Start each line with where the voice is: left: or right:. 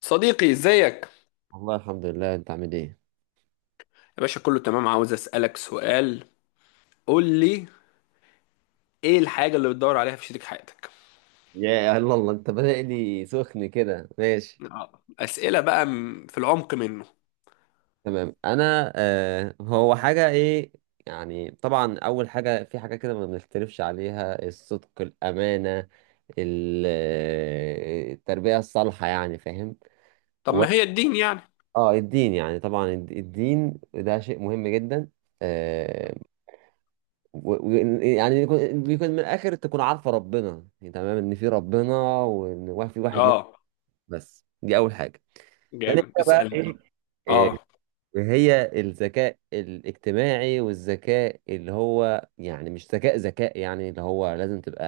left: صديقي، ازيك؟
right: والله الحمد لله، انت عامل ايه؟
left: يا باشا كله تمام. عاوز اسالك سؤال. قول لي ايه الحاجه اللي بتدور عليها في شريك حياتك.
right: يا الله الله، انت بادئ لي سخن كده. ماشي
left: اه، اسئله بقى في العمق منه.
right: تمام. انا هو حاجه ايه؟ يعني طبعا اول حاجه، في حاجه كده ما بنختلفش عليها، الصدق، الامانه، التربيه الصالحه، يعني فاهم.
left: طب
right: و...
left: ما هي الدين يعني؟
right: اه، الدين يعني طبعا، الدين ده شيء مهم جدا. آه و... و... يعني يكون من الاخر تكون عارفه ربنا، يعني تمام، ان في ربنا وان في واحد منه.
left: اه،
right: بس دي اول حاجه. تاني
left: جامد،
right: حاجة بقى
left: اسال.
right: ايه؟ إيه،
left: اه،
right: هي الذكاء الاجتماعي، والذكاء اللي هو يعني مش ذكاء، يعني اللي هو لازم تبقى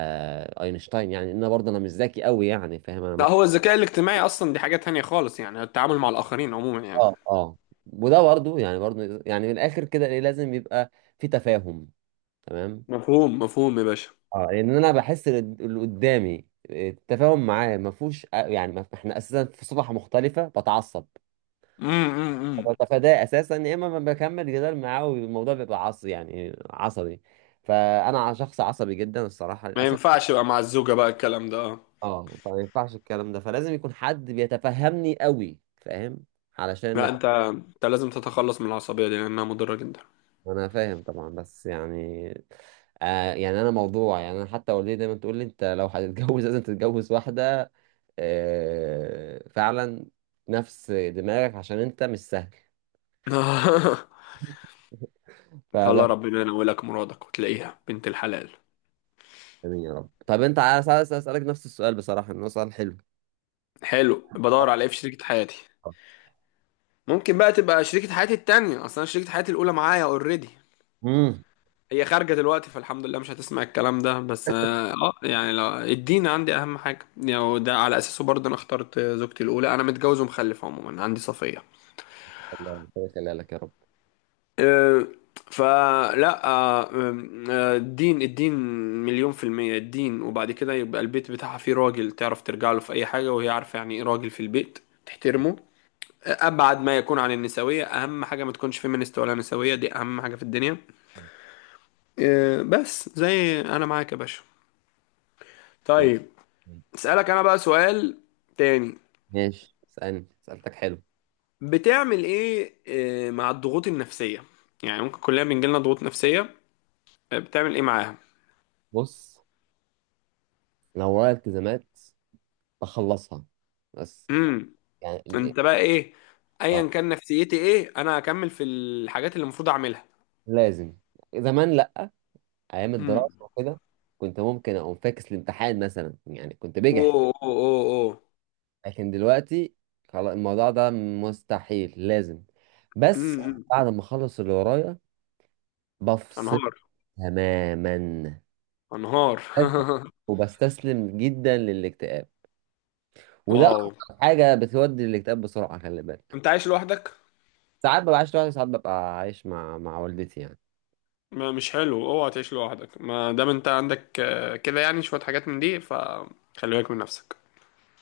right: اينشتاين. يعني انا برضه انا مش ذكي قوي يعني، فاهم؟
left: لا، هو الذكاء الاجتماعي اصلا دي حاجه تانية خالص، يعني التعامل مع الاخرين عموما يعني.
right: اه اه. وده برضه يعني، برضه يعني من الاخر كده، ايه لازم يبقى في تفاهم. تمام.
left: مفهوم مفهوم يا باشا.
right: اه، لان انا بحس اللي قدامي التفاهم معاه ما فيهوش، يعني ما احنا اساسا في صفحة مختلفة. بتعصب،
left: امم.
right: بتفاداه اساسا، يا اما ما بكمل جدال معاه والموضوع بيبقى عصبي، يعني عصبي. فانا شخص عصبي جدا الصراحه،
left: ما
right: للاسف.
left: ينفعش بقى مع الزوجه بقى الكلام ده، اه.
right: اه، فما ينفعش الكلام ده، فلازم يكون حد بيتفهمني قوي، فاهم؟ علشان
left: لا،
right: نت...
left: انت لازم تتخلص من العصبيه دي لانها مضره جدا.
right: انا فاهم طبعا، بس يعني آه، يعني انا موضوع، يعني انا حتى والدتي دايما تقول لي: انت لو هتتجوز لازم تتجوز واحده، آه فعلا، نفس دماغك، عشان انت مش سهل.
left: الله،
right: فبس.
left: ربنا ينولك مرادك وتلاقيها بنت الحلال.
right: آمين يا رب. طب انت عايز اسالك نفس السؤال، بصراحه انه سؤال حلو.
left: حلو، بدور على ايه في شريكة حياتي. ممكن بقى تبقى شريكة حياتي التانية، اصلا شريكة حياتي الاولى معايا اوريدي.
right: امم
left: هي خارجة دلوقتي فالحمد لله مش هتسمع الكلام ده. بس اه، يعني لو الدين عندي اهم حاجة يعني، وده على اساسه برضه انا اخترت زوجتي الاولى. انا متجوز ومخلف، عموما عندي صفية.
right: الله ربنا يخليك يا رب.
left: أه، فلا. أه، أه، الدين الدين، 1,000,000% الدين. وبعد كده يبقى البيت بتاعها فيه راجل تعرف ترجع له في أي حاجة، وهي عارفة يعني إيه راجل في البيت. تحترمه. أبعد ما يكون عن النسوية، أهم حاجة ما تكونش فيمينيست ولا نسوية، دي أهم حاجة في الدنيا. بس زي أنا، معاك يا باشا.
right: مم.
left: طيب.
right: مم.
left: أسألك أنا بقى سؤال تاني.
right: ماشي، اسألني، سألتك حلو.
left: بتعمل إيه مع الضغوط النفسية؟ يعني ممكن كلنا بنجيلنا ضغوط نفسية. بتعمل إيه معاها؟
right: بص، لو ورايا التزامات، بخلصها بس.
left: امم.
right: يعني ال- إيه؟
left: أنت بقى إيه؟
right: اه،
left: أيا كان نفسيتي إيه، أنا هكمل في الحاجات اللي المفروض أعملها.
right: لازم. زمان لا، ايام
left: امم.
right: الدراسة وكده كنت ممكن اقوم فاكس الامتحان مثلا، يعني كنت
left: أوه
right: بجح.
left: أوه أوه أوه.
right: لكن دلوقتي خلاص، الموضوع ده مستحيل، لازم بس
left: امم. أمم.
right: بعد ما اخلص اللي ورايا بفصل
left: أنهار.
right: تماما.
left: أنهار.
right: بس- وبستسلم جدا للاكتئاب، وده
left: واو.
right: اكتر حاجه بتودي الاكتئاب بسرعه، خلي بالك.
left: أنت عايش لوحدك؟
right: ساعات ببقى عايش لوحدي، ساعات ببقى عايش مع والدتي يعني.
left: ما مش حلو، اوعى تعيش لوحدك، ما دام انت عندك كده يعني شوية حاجات من دي، فخلي بالك من نفسك.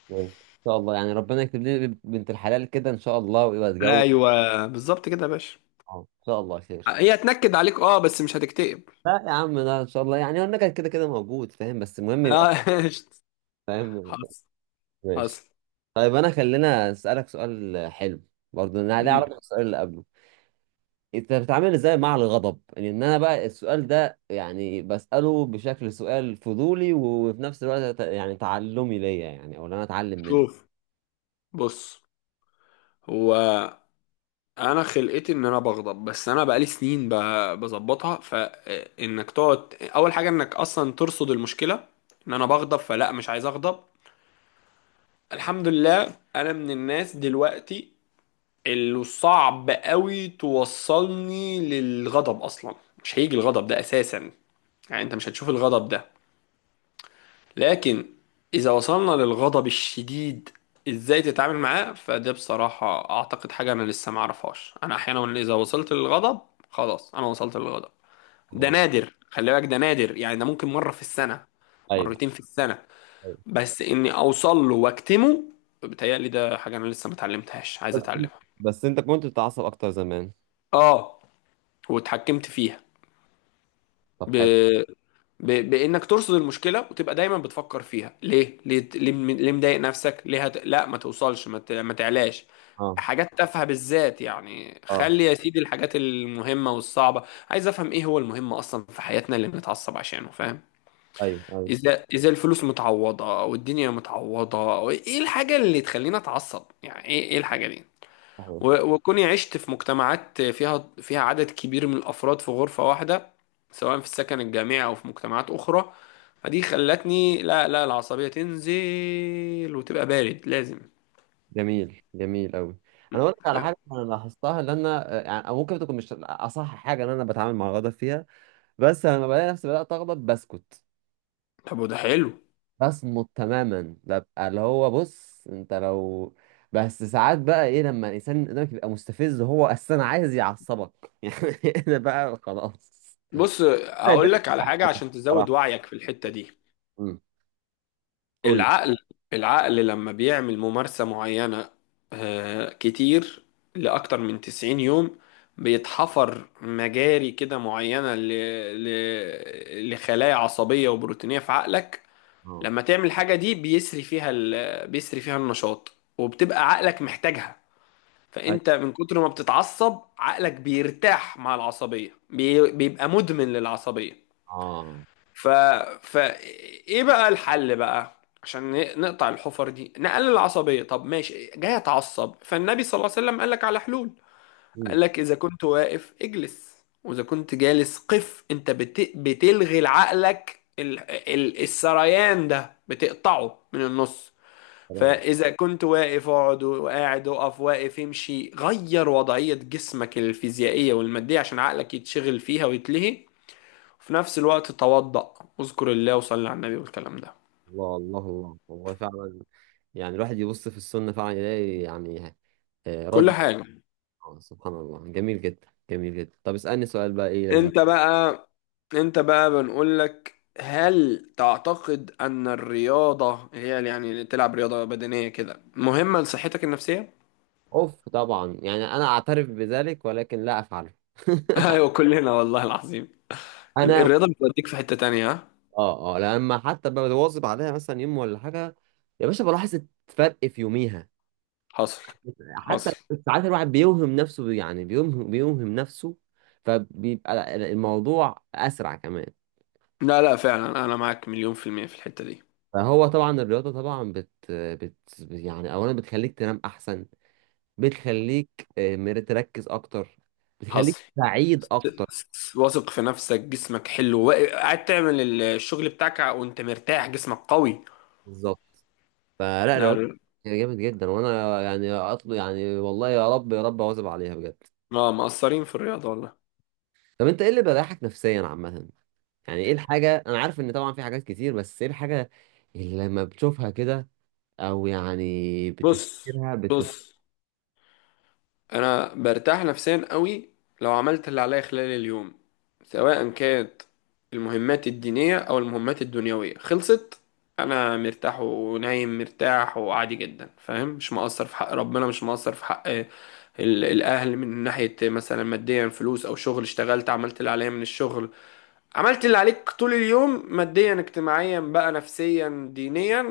right: ماشي. ان شاء الله، يعني ربنا يكتب لي بنت الحلال كده ان شاء الله ويبقى اتجوز.
left: ايوه، بالظبط كده يا باشا.
right: اه ان شاء الله خير.
left: هي هتنكد عليك اه، بس مش هتكتئب.
right: لا يا عم لا، ان شاء الله. يعني هو النكد كده كده موجود، فاهم، بس المهم يبقى
left: اه.
right: فاهم.
left: حصل.
right: ماشي.
left: حصل.
right: طيب انا خلينا اسالك سؤال حلو، برضه انا ليه علاقه
left: مم.
right: بالسؤال اللي قبله. انت بتتعامل ازاي مع الغضب؟ يعني ان انا بقى السؤال ده يعني بسأله بشكل سؤال فضولي، وفي نفس الوقت يعني تعلمي ليا، يعني او ان انا اتعلم منه.
left: شوف. بص. هو انا خلقتي ان انا بغضب، بس انا بقالي سنين بظبطها. فانك تقعد اول حاجه انك اصلا ترصد المشكله. ان انا بغضب فلا، مش عايز اغضب. الحمد لله، انا من الناس دلوقتي اللي صعب قوي توصلني للغضب اصلا. مش هيجي الغضب ده اساسا. يعني انت مش هتشوف الغضب ده. لكن اذا وصلنا للغضب الشديد، ازاي تتعامل معاه؟ فده بصراحة اعتقد حاجة انا لسه ما اعرفهاش. انا احيانا اذا وصلت للغضب، خلاص انا وصلت للغضب. ده
right: طبعا.
left: نادر خلي بالك، ده نادر. يعني ده ممكن مرة في السنة،
right: ايوه
left: مرتين في السنة.
right: ايوه.
left: بس اني اوصل له واكتمه، بتهيألي ده حاجة انا لسه ما اتعلمتهاش، عايز
right: بس انت
left: اتعلمها.
right: بس انت كنت بتتعصب اكتر زمان.
left: اه. واتحكمت فيها
right: طب
left: ب...
right: حلو.
left: بانك ترصد المشكله، وتبقى دايما بتفكر فيها ليه ليه ليه، ليه مضايق نفسك، ليه لا ما توصلش، ما تعلاش
right: اه
left: حاجات تافهه بالذات. يعني
right: اه.
left: خلي يا سيدي الحاجات المهمه والصعبه. عايز افهم ايه هو المهم اصلا في حياتنا اللي بنتعصب عشانه، فاهم؟
right: ايوه ايوه.
left: اذا الفلوس متعوضه والدنيا متعوضه، ايه الحاجه اللي تخلينا اتعصب؟ يعني ايه، ايه الحاجه دي؟
right: صحيح.
left: وكوني عشت في مجتمعات فيها عدد كبير من الأفراد في غرفة واحدة، سواء في السكن الجامعي أو في مجتمعات أخرى، فدي خلتني، لا لا، العصبية تنزل وتبقى بارد، لازم.
right: جميل جميل قوي. انا اقول لك على
left: ف-
right: حاجه انا لاحظتها، لان انا آه، يعني أو ممكن تكون مش اصح حاجه ان انا بتعامل مع الغضب فيها، بس انا لما بلاقي نفسي بدات اغضب بسكت،
left: طب وده حلو.
right: بصمت تماما، ببقى اللي هو بص انت لو. بس ساعات بقى ايه، لما الانسان اللي قدامك يبقى مستفز، هو اساسا عايز يعصبك يعني انا بقى خلاص.
left: بص
right: أنا ده
left: هقول لك على حاجة عشان تزود
right: بصراحة.
left: وعيك في الحتة دي.
right: امم قول لي.
left: العقل، العقل لما بيعمل ممارسة معينة كتير لأكتر من 90 يوم، بيتحفر مجاري كده معينة لخلايا عصبية وبروتينية في عقلك.
right: اه.
left: لما تعمل حاجة دي بيسري فيها بيسري فيها النشاط، وبتبقى عقلك محتاجها.
right: أي-
left: فأنت من كتر ما بتتعصب عقلك بيرتاح مع العصبية، بيبقى مدمن للعصبية.
right: اه.
left: ف... ف ايه بقى الحل بقى، عشان نقطع الحفر دي، نقلل العصبية. طب ماشي جاي اتعصب، فالنبي صلى الله عليه وسلم قال لك على حلول.
right: امم
left: قال لك اذا كنت واقف اجلس، واذا كنت جالس قف. انت بتلغي لعقلك السريان ده، بتقطعه من النص.
right: تمام.
left: فاذا كنت واقف اقعد، وقاعد اقف، واقف امشي. غير وضعية جسمك الفيزيائية والمادية عشان عقلك يتشغل فيها ويتلهي. في نفس الوقت توضأ، اذكر الله وصلي على النبي والكلام ده.
right: الله الله الله، والله فعلا. يعني الواحد يبص في السنة فعلا يلاقي يعني آه،
left: كل
right: رد.
left: حاجة.
right: آه، سبحان الله. جميل جدا جميل جدا. طب اسألني سؤال بقى ايه لذيذ.
left: انت بقى، انت بقى بنقول لك، هل تعتقد ان الرياضة هي يعني اللي تلعب رياضة بدنية كده مهمة لصحتك النفسية؟
right: اوف طبعا، يعني انا اعترف بذلك ولكن لا افعله
left: ايوه، كلنا والله العظيم. كل
right: انا
left: الرياضة بتوديك في حتة تانية، ها؟
right: اه اه، لما حتى بواظب عليها مثلا يوم ولا حاجه، يا باشا بلاحظ الفرق في يوميها
left: حصل.
right: حتى.
left: حصل.
right: ساعات الواحد بيوهم نفسه، يعني بيوهم نفسه، فبيبقى الموضوع اسرع كمان.
left: لا لا، فعلا انا معاك 1,000,000% في الحتة دي.
right: فهو طبعا الرياضه طبعا بت، يعني اولا بتخليك تنام احسن، بتخليك آه، تركز اكتر، بتخليك
left: حصل.
right: سعيد اكتر.
left: واثق في نفسك، جسمك حلو، قاعد تعمل الشغل بتاعك وانت مرتاح، جسمك قوي.
right: بالظبط. فلا الرياضه جامد جدا، وانا يعني اطلب يعني والله يا رب يا رب اواظب عليها بجد.
left: اه، مقصرين في الرياضة والله.
right: طب انت ايه اللي بيريحك نفسيا عامة؟ يعني ايه الحاجة، انا عارف ان طبعا في حاجات كتير، بس ايه الحاجة اللي لما بتشوفها كده او يعني
left: بص.
right: بتفتكرها
left: بص. انا برتاح نفسيا قوي لو عملت اللي عليا خلال اليوم، سواء كانت المهمات الدينية او المهمات الدنيوية خلصت، انا مرتاح ونايم مرتاح وعادي جدا، فاهم؟ مش مقصر في حق ربنا، مش مقصر في حق الاهل من ناحية مثلا ماديا، فلوس او شغل، اشتغلت عملت اللي عليا من الشغل. عملت اللي عليك طول اليوم ماديا، اجتماعيا بقى، نفسيا، دينيا،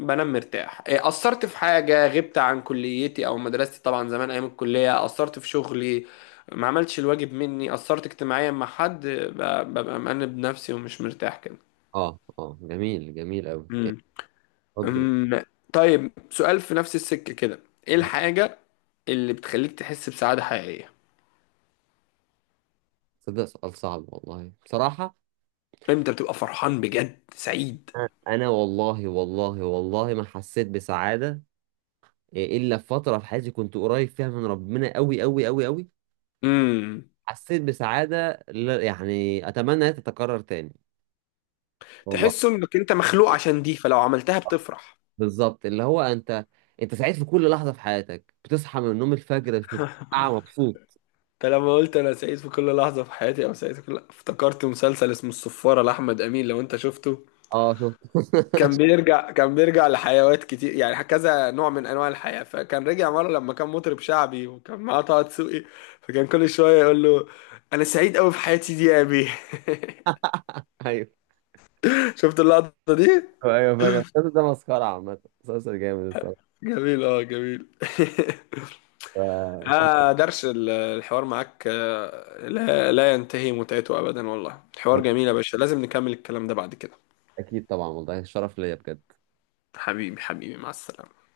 left: بنام مرتاح. أثرت في حاجة، غبت عن كليتي أو مدرستي، طبعا زمان أيام الكلية، أثرت في شغلي، ما عملتش الواجب مني، أثرت اجتماعيا مع حد، ببقى مأنب نفسي ومش مرتاح كده.
right: اه اه. جميل جميل اوي جميل.
left: مم.
right: اتفضل.
left: أم، طيب، سؤال في نفس السكة كده. إيه الحاجة اللي بتخليك تحس بسعادة حقيقية؟
right: صدق سؤال صعب والله بصراحة.
left: إمتى بتبقى فرحان بجد سعيد؟
right: انا والله والله والله ما حسيت بسعادة الا في فترة في حياتي كنت قريب فيها من ربنا اوي اوي اوي اوي.
left: امم.
right: حسيت بسعادة يعني اتمنى انها تتكرر تاني، والله.
left: تحس انك انت مخلوق عشان دي، فلو عملتها بتفرح.
right: بالظبط، اللي هو انت، انت سعيد في كل لحظه في حياتك، بتصحى من النوم الفجر بتبقى مبسوط.
left: انت لما قلت انا سعيد في كل لحظه في حياتي او سعيد في كل، افتكرت مسلسل اسمه الصفاره لاحمد امين، لو انت شفته،
right: اه شفت.
left: كان بيرجع، كان بيرجع لحيوات كتير، يعني كذا نوع من انواع الحياه. فكان رجع مره لما كان مطرب شعبي وكان معاه طه دسوقي، فكان كل شويه يقول له، انا سعيد قوي في حياتي دي يا ابي.
right: ايوه
left: شفت اللقطه دي.
right: ايوه، فاكر المسلسل ده، مسخره عامه، مسلسل جامد الصراحه.
left: جميل، اه، جميل.
right: ف-
left: آه درش الحوار معاك، لا لا ينتهي متعته ابدا والله، حوار جميل يا باشا، لازم نكمل الكلام ده بعد كده.
right: اكيد طبعا، والله الشرف ليا بجد.
left: حبيبي، حبيبي، مع السلامة.